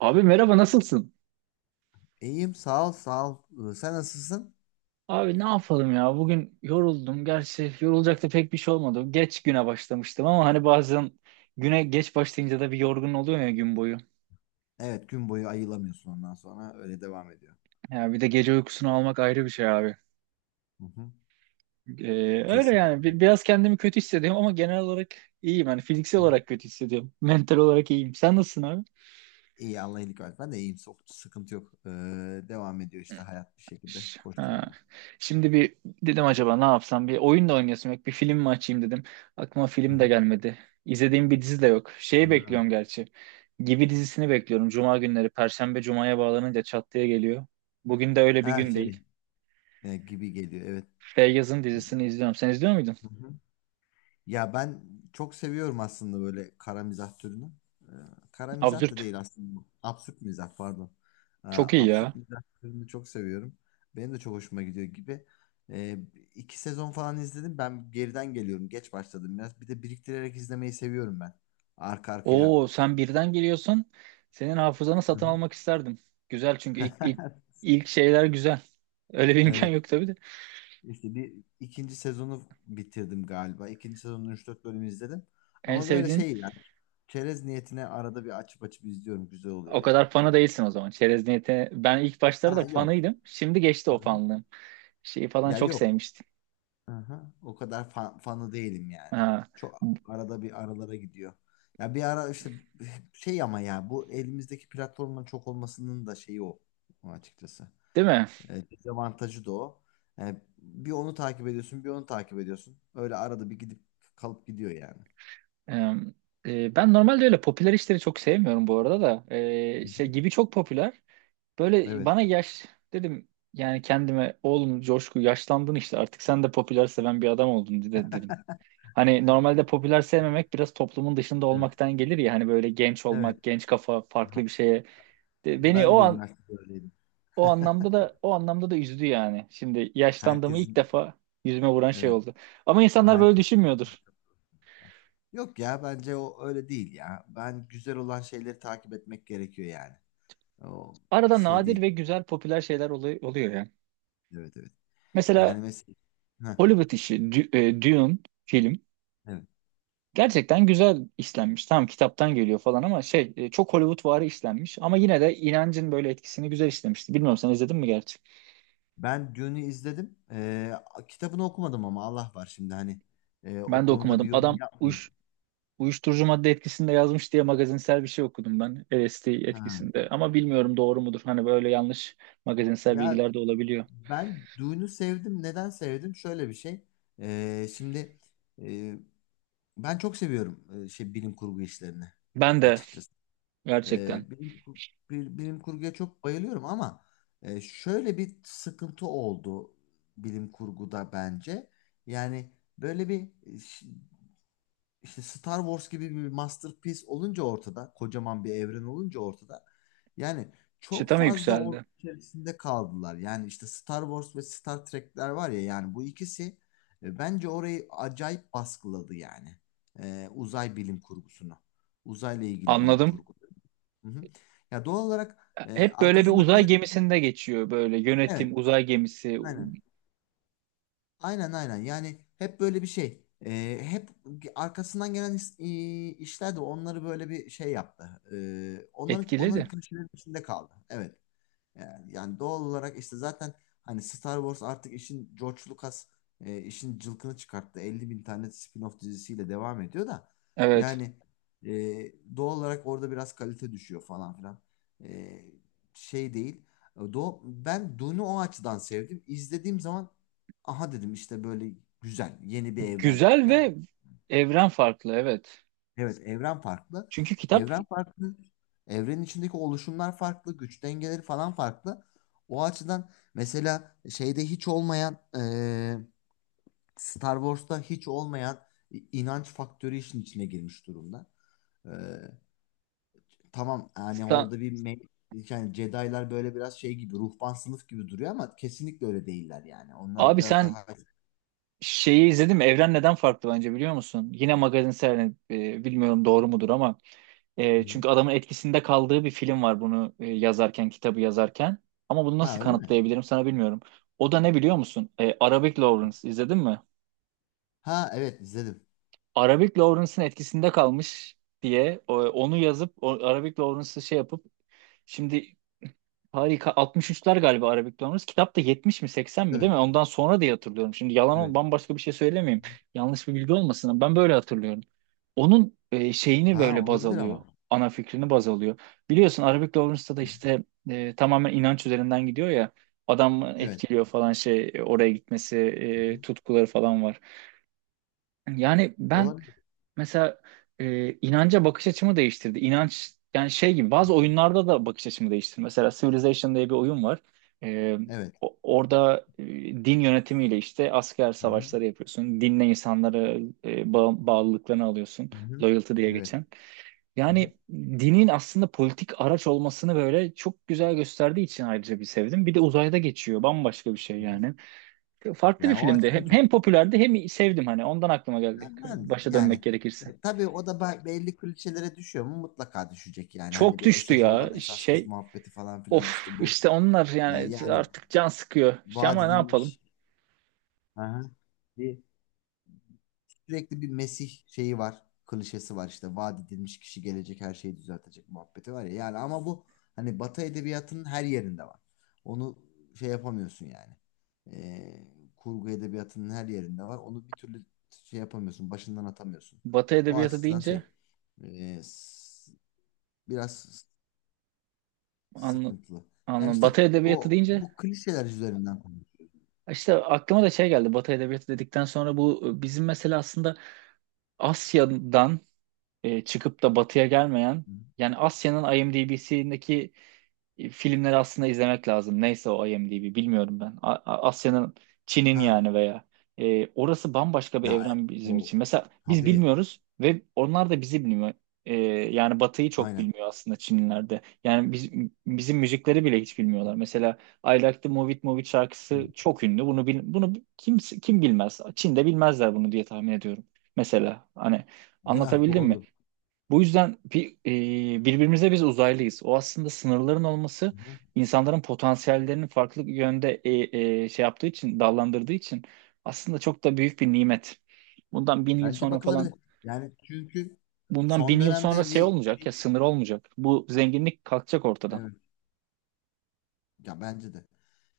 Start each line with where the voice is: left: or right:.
right: Abi merhaba nasılsın?
left: İyiyim sağ ol sağ ol. Sen nasılsın?
right: Abi ne yapalım ya bugün yoruldum. Gerçi yorulacak da pek bir şey olmadı. Geç güne başlamıştım ama hani bazen güne geç başlayınca da bir yorgun oluyor ya gün boyu.
left: Evet, gün boyu ayılamıyorsun, ondan sonra öyle devam ediyor.
right: Ya bir de gece uykusunu almak ayrı bir şey abi.
left: Hı hı.
right: Öyle yani
left: Kesinlikle.
right: biraz kendimi kötü hissediyorum ama genel olarak iyiyim. Hani fiziksel
left: Hı hı.
right: olarak kötü hissediyorum. Mental olarak iyiyim. Sen nasılsın abi?
left: İyi, Allah iyilik versin. Ben de iyiyim. Sıkıntı yok. Devam ediyor işte hayat bir şekilde
right: Ha.
left: koşturmaya.
right: Şimdi bir dedim, acaba ne yapsam? Bir oyun da oynayasım yok. Bir film mi açayım dedim. Aklıma
left: Hı
right: film de
left: hı.
right: gelmedi. İzlediğim bir dizi de yok. Şeyi
left: Hı.
right: bekliyorum gerçi. Gibi dizisini bekliyorum. Cuma günleri. Perşembe Cuma'ya bağlanınca çat diye geliyor. Bugün de öyle bir
left: Her
right: gün
left: şey
right: değil.
left: Gibi geliyor, evet.
right: Feyyaz'ın dizisini izliyorum. Sen izliyor muydun?
left: Hı hı. Ya ben çok seviyorum aslında böyle kara mizah türünü. Ee, Kara mizah da
right: Absürt.
left: değil aslında bu. Absürt mizah, pardon.
right: Çok iyi
left: Absürt
right: ya.
left: mizah türünü çok seviyorum. Benim de çok hoşuma gidiyor Gibi. Ee, iki sezon falan izledim. Ben geriden geliyorum. Geç başladım biraz. Bir de biriktirerek izlemeyi seviyorum ben. Arka arkaya.
right: Oo sen birden geliyorsun. Senin hafızanı
left: Hı
right: satın
left: hı.
right: almak isterdim. Güzel çünkü ilk şeyler güzel. Öyle bir imkan
left: Evet.
right: yok tabii de.
left: İşte bir ikinci sezonu bitirdim galiba. İkinci sezonun üç dört bölümü izledim.
right: En
left: Ama böyle
right: sevdiğin
left: şey, yani çerez niyetine arada bir açıp açıp izliyorum. Güzel oluyor
right: o
left: ya.
right: kadar fanı değilsin o zaman. Çerez niyeti. Ben ilk başlarda da
left: Ha yok.
right: fanıydım. Şimdi geçti o
left: Hı-hı.
right: fanlığım. Şeyi falan
left: Ya
right: çok
left: yok.
right: sevmiştim.
left: Hı-hı. O kadar fanı değilim yani.
right: Ha.
left: Çok arada bir aralara gidiyor. Ya bir ara işte şey, ama ya bu elimizdeki platformların çok olmasının da şeyi o açıkçası.
right: Değil mi?
left: Dezavantajı da o. Bir onu takip ediyorsun, bir onu takip ediyorsun. Öyle arada bir gidip kalıp gidiyor yani.
right: Ee, Ben normalde öyle popüler işleri çok sevmiyorum bu arada da. Şey
left: Hı-hı.
right: gibi çok popüler. Böyle
left: Evet.
right: bana yaş dedim yani, kendime oğlum Coşku yaşlandın işte, artık sen de popüler seven bir adam oldun dedim. Hani normalde popüler sevmemek biraz toplumun dışında
left: Evet.
right: olmaktan gelir ya, hani böyle genç
left: Evet.
right: olmak, genç kafa, farklı
left: Aha.
right: bir şeye. Beni
left: Ben
right: o
left: de
right: an
left: üniversitede öyleydim.
right: o anlamda da üzdü yani. Şimdi yaşlandığımı ilk
left: Herkesin,
right: defa yüzüme vuran şey
left: evet.
right: oldu. Ama insanlar böyle
left: Herkesin.
right: düşünmüyordur.
left: Yok ya, bence o öyle değil ya. Ben güzel olan şeyleri takip etmek gerekiyor yani. O
right: Arada
left: şey
right: nadir
left: değil.
right: ve güzel popüler şeyler oluyor yani.
left: Evet evet. Yani
right: Mesela
left: mesela. Heh,
right: Hollywood işi Dune film
left: evet.
right: gerçekten güzel işlenmiş. Tamam kitaptan geliyor falan ama çok Hollywoodvari işlenmiş, ama yine de inancın böyle etkisini güzel işlemişti. Bilmiyorum sen izledin mi gerçi?
left: Ben Dune'u izledim. Kitabını okumadım ama Allah var, şimdi hani. O
right: Ben de
left: konuda
right: okumadım.
left: bir yorum yapmayayım.
right: Uyuşturucu madde etkisinde yazmış diye magazinsel bir şey okudum ben, LSD
left: Ha.
right: etkisinde. Ama bilmiyorum doğru mudur. Hani böyle yanlış magazinsel
left: Ya
right: bilgiler de olabiliyor.
left: ben Dune'u sevdim. Neden sevdim? Şöyle bir şey. Şimdi e, ben çok seviyorum şey, bilim kurgu işlerini
right: Ben de
left: açıkçası.
right: gerçekten
left: E, bilim, kur- bilim kurguya çok bayılıyorum ama şöyle bir sıkıntı oldu bilim kurguda bence. Yani böyle bir işte Star Wars gibi bir masterpiece olunca ortada, kocaman bir evren olunca ortada. Yani çok
right: çıtam
left: fazla onun
right: yükseldi.
left: içerisinde kaldılar. Yani işte Star Wars ve Star Trek'ler var ya, yani bu ikisi bence orayı acayip baskıladı yani. Uzay bilim kurgusunu. Uzayla ilgili bilim
right: Anladım.
left: kurgu. Hı hı. Ya doğal olarak
right: Hep böyle bir
left: arkasından
right: uzay
left: gelen,
right: gemisinde geçiyor, böyle
left: evet,
right: yönetim uzay gemisi
left: aynen. Aynen aynen, yani hep böyle bir şey. Hep arkasından gelen işler de onları böyle bir şey yaptı. Onların
right: etkiledi.
left: klişelerin içinde kaldı, evet, yani, doğal olarak işte zaten hani Star Wars artık işin, George Lucas işin cılkını çıkarttı. 50 bin tane spin-off dizisiyle devam ediyor da,
right: Evet.
left: yani e, doğal olarak orada biraz kalite düşüyor falan filan. E, Şey değil. E, Do Ben Dune'u o açıdan sevdim. İzlediğim zaman aha dedim, işte böyle güzel yeni bir evren
right: Güzel
left: geldi.
right: ve evren farklı, evet.
left: Evet, evren farklı.
right: Çünkü kitap
left: Evren farklı. Evrenin içindeki oluşumlar farklı, güç dengeleri falan farklı. O açıdan mesela şeyde hiç olmayan, Star Wars'ta hiç olmayan inanç faktörü işin içine girmiş durumda. Eee, tamam, yani
right: Sa-
left: orada bir yani Jedi'lar böyle biraz şey gibi, ruhban sınıf gibi duruyor ama kesinlikle öyle değiller yani. Onlar
right: abi
left: biraz
right: sen
left: daha.
right: şeyi izledim. Evren neden farklı bence biliyor musun? Yine magazinsel, bilmiyorum doğru mudur ama
left: Hı.
right: çünkü adamın etkisinde kaldığı bir film var bunu yazarken, kitabı yazarken. Ama bunu nasıl
left: Ha öyle mi?
right: kanıtlayabilirim sana bilmiyorum. O da ne biliyor musun? E, Arabic Lawrence izledin mi?
left: Ha evet, izledim.
right: Arabic Lawrence'ın etkisinde kalmış diye onu yazıp o, Arabic Lawrence'ı şey yapıp şimdi harika. 63'ler galiba Arabic Learners. Kitap da 70 mi 80 mi
left: Değil
right: değil
left: mi?
right: mi? Ondan sonra diye hatırlıyorum. Şimdi
left: Evet.
right: yalan bambaşka bir şey söylemeyeyim. Yanlış bir bilgi olmasın, ama ben böyle hatırlıyorum. Onun şeyini
left: Ha,
right: böyle baz
left: olabilir
right: alıyor.
left: ama.
right: Ana fikrini baz alıyor. Biliyorsun Arabic Lawrence'da da işte tamamen inanç üzerinden gidiyor ya. Adam
left: Evet.
right: etkiliyor falan, oraya gitmesi, tutkuları falan var. Yani ben
left: Olabilir.
right: mesela, inanca bakış açımı değiştirdi. İnanç yani, şey gibi
left: Hı
right: bazı
left: hı.
right: oyunlarda da bakış açımı değiştirdi. Mesela Civilization diye bir oyun var. E,
left: Evet.
right: Orada din yönetimiyle işte asker
left: Hı hı.
right: savaşları yapıyorsun. Dinle insanları bağlılıklarını alıyorsun.
left: Hı hı.
right: Loyalty diye
left: Evet.
right: geçen.
left: Hı hı.
right: Yani dinin aslında politik araç olmasını böyle çok güzel gösterdiği için ayrıca bir sevdim. Bir de uzayda geçiyor. Bambaşka bir şey
left: Hı hı.
right: yani. Farklı bir
left: Yani o
right: filmdi.
left: açıdan çok.
right: Hem popülerdi hem sevdim hani. Ondan aklıma geldi. Başa dönmek
left: Yani
right: gerekirse.
left: tabii o da belli klişelere düşüyor mu? Mutlaka düşecek yani. Hani
right: Çok
left: bir
right: düştü
left: esas
right: ya
left: olan, esas kız
right: şey.
left: muhabbeti falan filan
right: Of
left: işte bu.
right: işte onlar yani
left: Yani
right: artık can sıkıyor. İşte
left: vaat
right: ama ne yapalım?
left: edilmiş. Hı hı. Bir Sürekli bir Mesih şeyi var. Klişesi var işte. Vaat edilmiş kişi gelecek, her şeyi düzeltecek muhabbeti var ya. Yani ama bu hani Batı edebiyatının her yerinde var. Onu şey yapamıyorsun yani. Ee, Kurgu edebiyatının her yerinde var. Onu bir türlü şey yapamıyorsun. Başından atamıyorsun.
right: Batı
left: O
right: edebiyatı
left: açıdan
right: deyince
left: şey, e, s- biraz
right: anla,
left: sıkıntılı. Yani
right: anla
left: işte
right: Batı edebiyatı
left: o,
right: deyince
left: bu klişeler üzerinden konuşuyorum.
right: işte aklıma da şey geldi. Batı edebiyatı dedikten sonra, bu bizim mesela aslında Asya'dan çıkıp da Batı'ya gelmeyen, yani Asya'nın IMDb'sindeki filmleri aslında izlemek lazım. Neyse o IMDb bilmiyorum ben. Asya'nın, Çin'in
left: Ha.
right: yani, veya orası bambaşka bir
left: Ya
right: evren bizim
left: o
right: için. Mesela biz
left: tabii,
right: bilmiyoruz ve onlar da bizi bilmiyor. E, yani Batı'yı çok
left: aynen.
right: bilmiyor aslında Çinliler de. Bizim müzikleri bile hiç bilmiyorlar. Mesela I Like the Move It Move It şarkısı
left: Hı.
right: çok ünlü. Bunu kim bilmez? Çin'de bilmezler bunu diye tahmin ediyorum. Mesela hani
left: Ya,
right: anlatabildim mi?
left: doğru.
right: Bu yüzden birbirimize biz uzaylıyız. O aslında sınırların olması,
left: Hı.
right: insanların potansiyellerinin farklı yönde şey yaptığı için, dallandırdığı için aslında çok da büyük bir nimet. Bundan bin yıl
left: Bence
right: sonra
left: bakılabilir.
right: falan,
left: Yani çünkü
right: bundan bin
left: son
right: yıl sonra
left: dönemde
right: şey
left: bir
right: olmayacak ya, sınır olmayacak. Bu zenginlik kalkacak ortadan.
left: Evet, ya bence de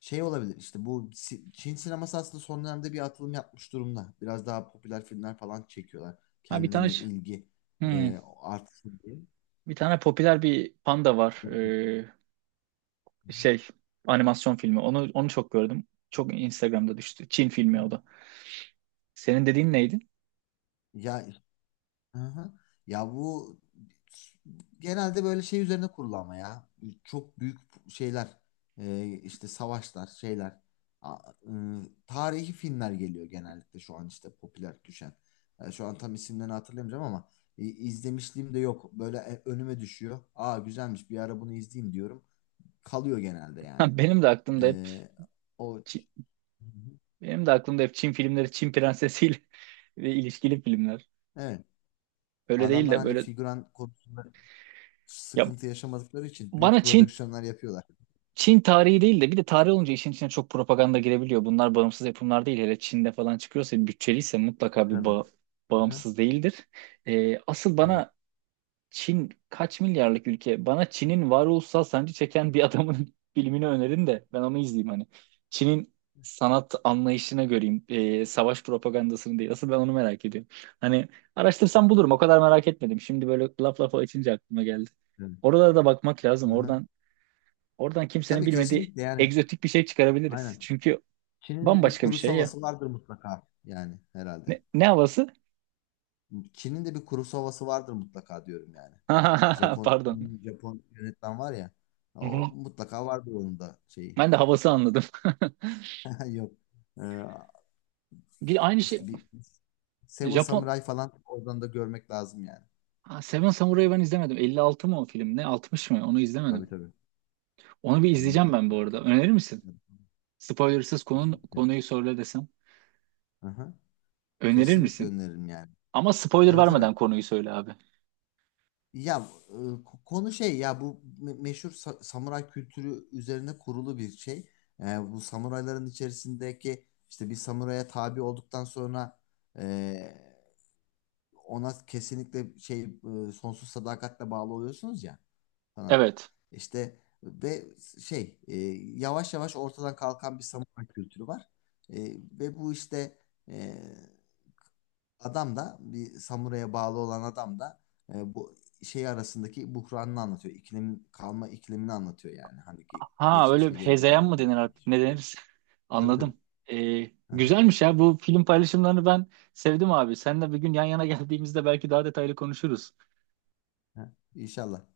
left: şey olabilir. İşte bu Çin sineması aslında son dönemde bir atılım yapmış durumda. Biraz daha popüler filmler falan çekiyorlar.
right: Ha bir tane
left: Kendilerine
right: ş-
left: ilgi
right: hmm,
left: artsın diye.
right: bir tane popüler bir panda var. Şey animasyon filmi. Onu çok gördüm. Çok Instagram'da düştü. Çin filmi o da. Senin dediğin neydi?
left: Ya. Aha. Ya bu genelde böyle şey üzerine kurulu ama ya. Çok büyük şeyler, işte savaşlar, şeyler, A- e, tarihi filmler geliyor genellikle şu an işte, popüler düşen. Şu an tam isimlerini hatırlayamayacağım ama izlemişliğim de yok. Böyle önüme düşüyor. Aa, güzelmiş, bir ara bunu izleyeyim diyorum. Kalıyor genelde yani.
right: Ha,
left: E, O. Hı hı.
right: benim de aklımda hep Çin filmleri, Çin prensesiyle ve ilişkili filmler.
left: Evet.
right: Öyle değil
left: Adamlar
right: de
left: hani
right: böyle,
left: figüran konusunda
right: ya
left: sıkıntı yaşamadıkları için büyük
right: bana Çin
left: prodüksiyonlar yapıyorlar.
right: Çin tarihi değil de, bir de tarih olunca işin içine çok propaganda girebiliyor. Bunlar bağımsız yapımlar değil. Hele Çin'de falan çıkıyorsa, bütçeliyse, mutlaka bir
left: Tabii. Aha.
right: bağımsız değildir. Asıl
left: Evet,
right: bana Çin kaç milyarlık ülke? Bana Çin'in varoluşsal sancı çeken bir adamın filmini önerin de ben onu izleyeyim hani. Çin'in sanat anlayışına göreyim. Savaş propagandasını değil. Asıl ben onu merak ediyorum. Hani araştırsam bulurum. O kadar merak etmedim. Şimdi böyle laf lafa açınca aklıma geldi.
left: evet.
right: Oralara da bakmak lazım.
left: Aha.
right: Oradan kimsenin
left: Tabii,
right: bilmediği
left: kesinlikle yani,
right: egzotik bir şey çıkarabiliriz.
left: aynen.
right: Çünkü
left: Çin'in de bir
right: bambaşka bir
left: kuru
right: şey ya.
left: havası vardır mutlaka yani, herhalde.
right: Ne havası?
left: Çin'in de bir kuru havası vardır mutlaka, diyorum yani. Japon
right: Pardon.
left: Japon yönetmen var ya,
right: Hı
left: o
right: hı.
left: mutlaka vardır onun da şeyi.
right: Ben de havası anladım.
left: Yok. Ee,
right: Bir aynı
left: işte
right: şey
left: bir Seven
right: Japon.
left: Samurai falan, oradan da görmek lazım yani.
right: Ha, Seven Samuray'ı ben izlemedim. 56 mı o film ne? 60 mı? Onu
left: Tabii
right: izlemedim.
left: tabii.
right: Onu bir
left: Elli.
right: izleyeceğim ben bu
left: 50.
right: arada. Önerir misin? Spoilersız
left: Kesinlikle.
right: konuyu söyle desem.
left: Aha.
right: Önerir
left: Kesinlikle
right: misin?
left: öneririm yani.
right: Ama spoiler
left: Tabii tabii.
right: vermeden konuyu söyle abi.
left: Ya konu şey ya, bu meşhur samuray kültürü üzerine kurulu bir şey. E, Bu samurayların içerisindeki, işte bir samuraya tabi olduktan sonra e, ona kesinlikle şey, sonsuz sadakatle bağlı oluyorsunuz ya falan.
right: Evet.
left: İşte ve şey, yavaş yavaş ortadan kalkan bir samuray kültürü var. E, Ve bu işte, e, adam da, bir samuraya bağlı olan adam da bu şey arasındaki buhranını anlatıyor. İklim kalma iklimini anlatıyor yani. Hani
right: Ha, öyle bir
left: geçmişle gelecek
right: hezeyan mı
left: arasındaki.
right: denir artık? Ne denir?
left: Tabii tabii.
right: Anladım.
left: Aha,
right: Güzelmiş ya. Bu film paylaşımlarını ben sevdim abi. Seninle bir gün yan yana geldiğimizde belki daha detaylı konuşuruz.
left: aha. İnşallah.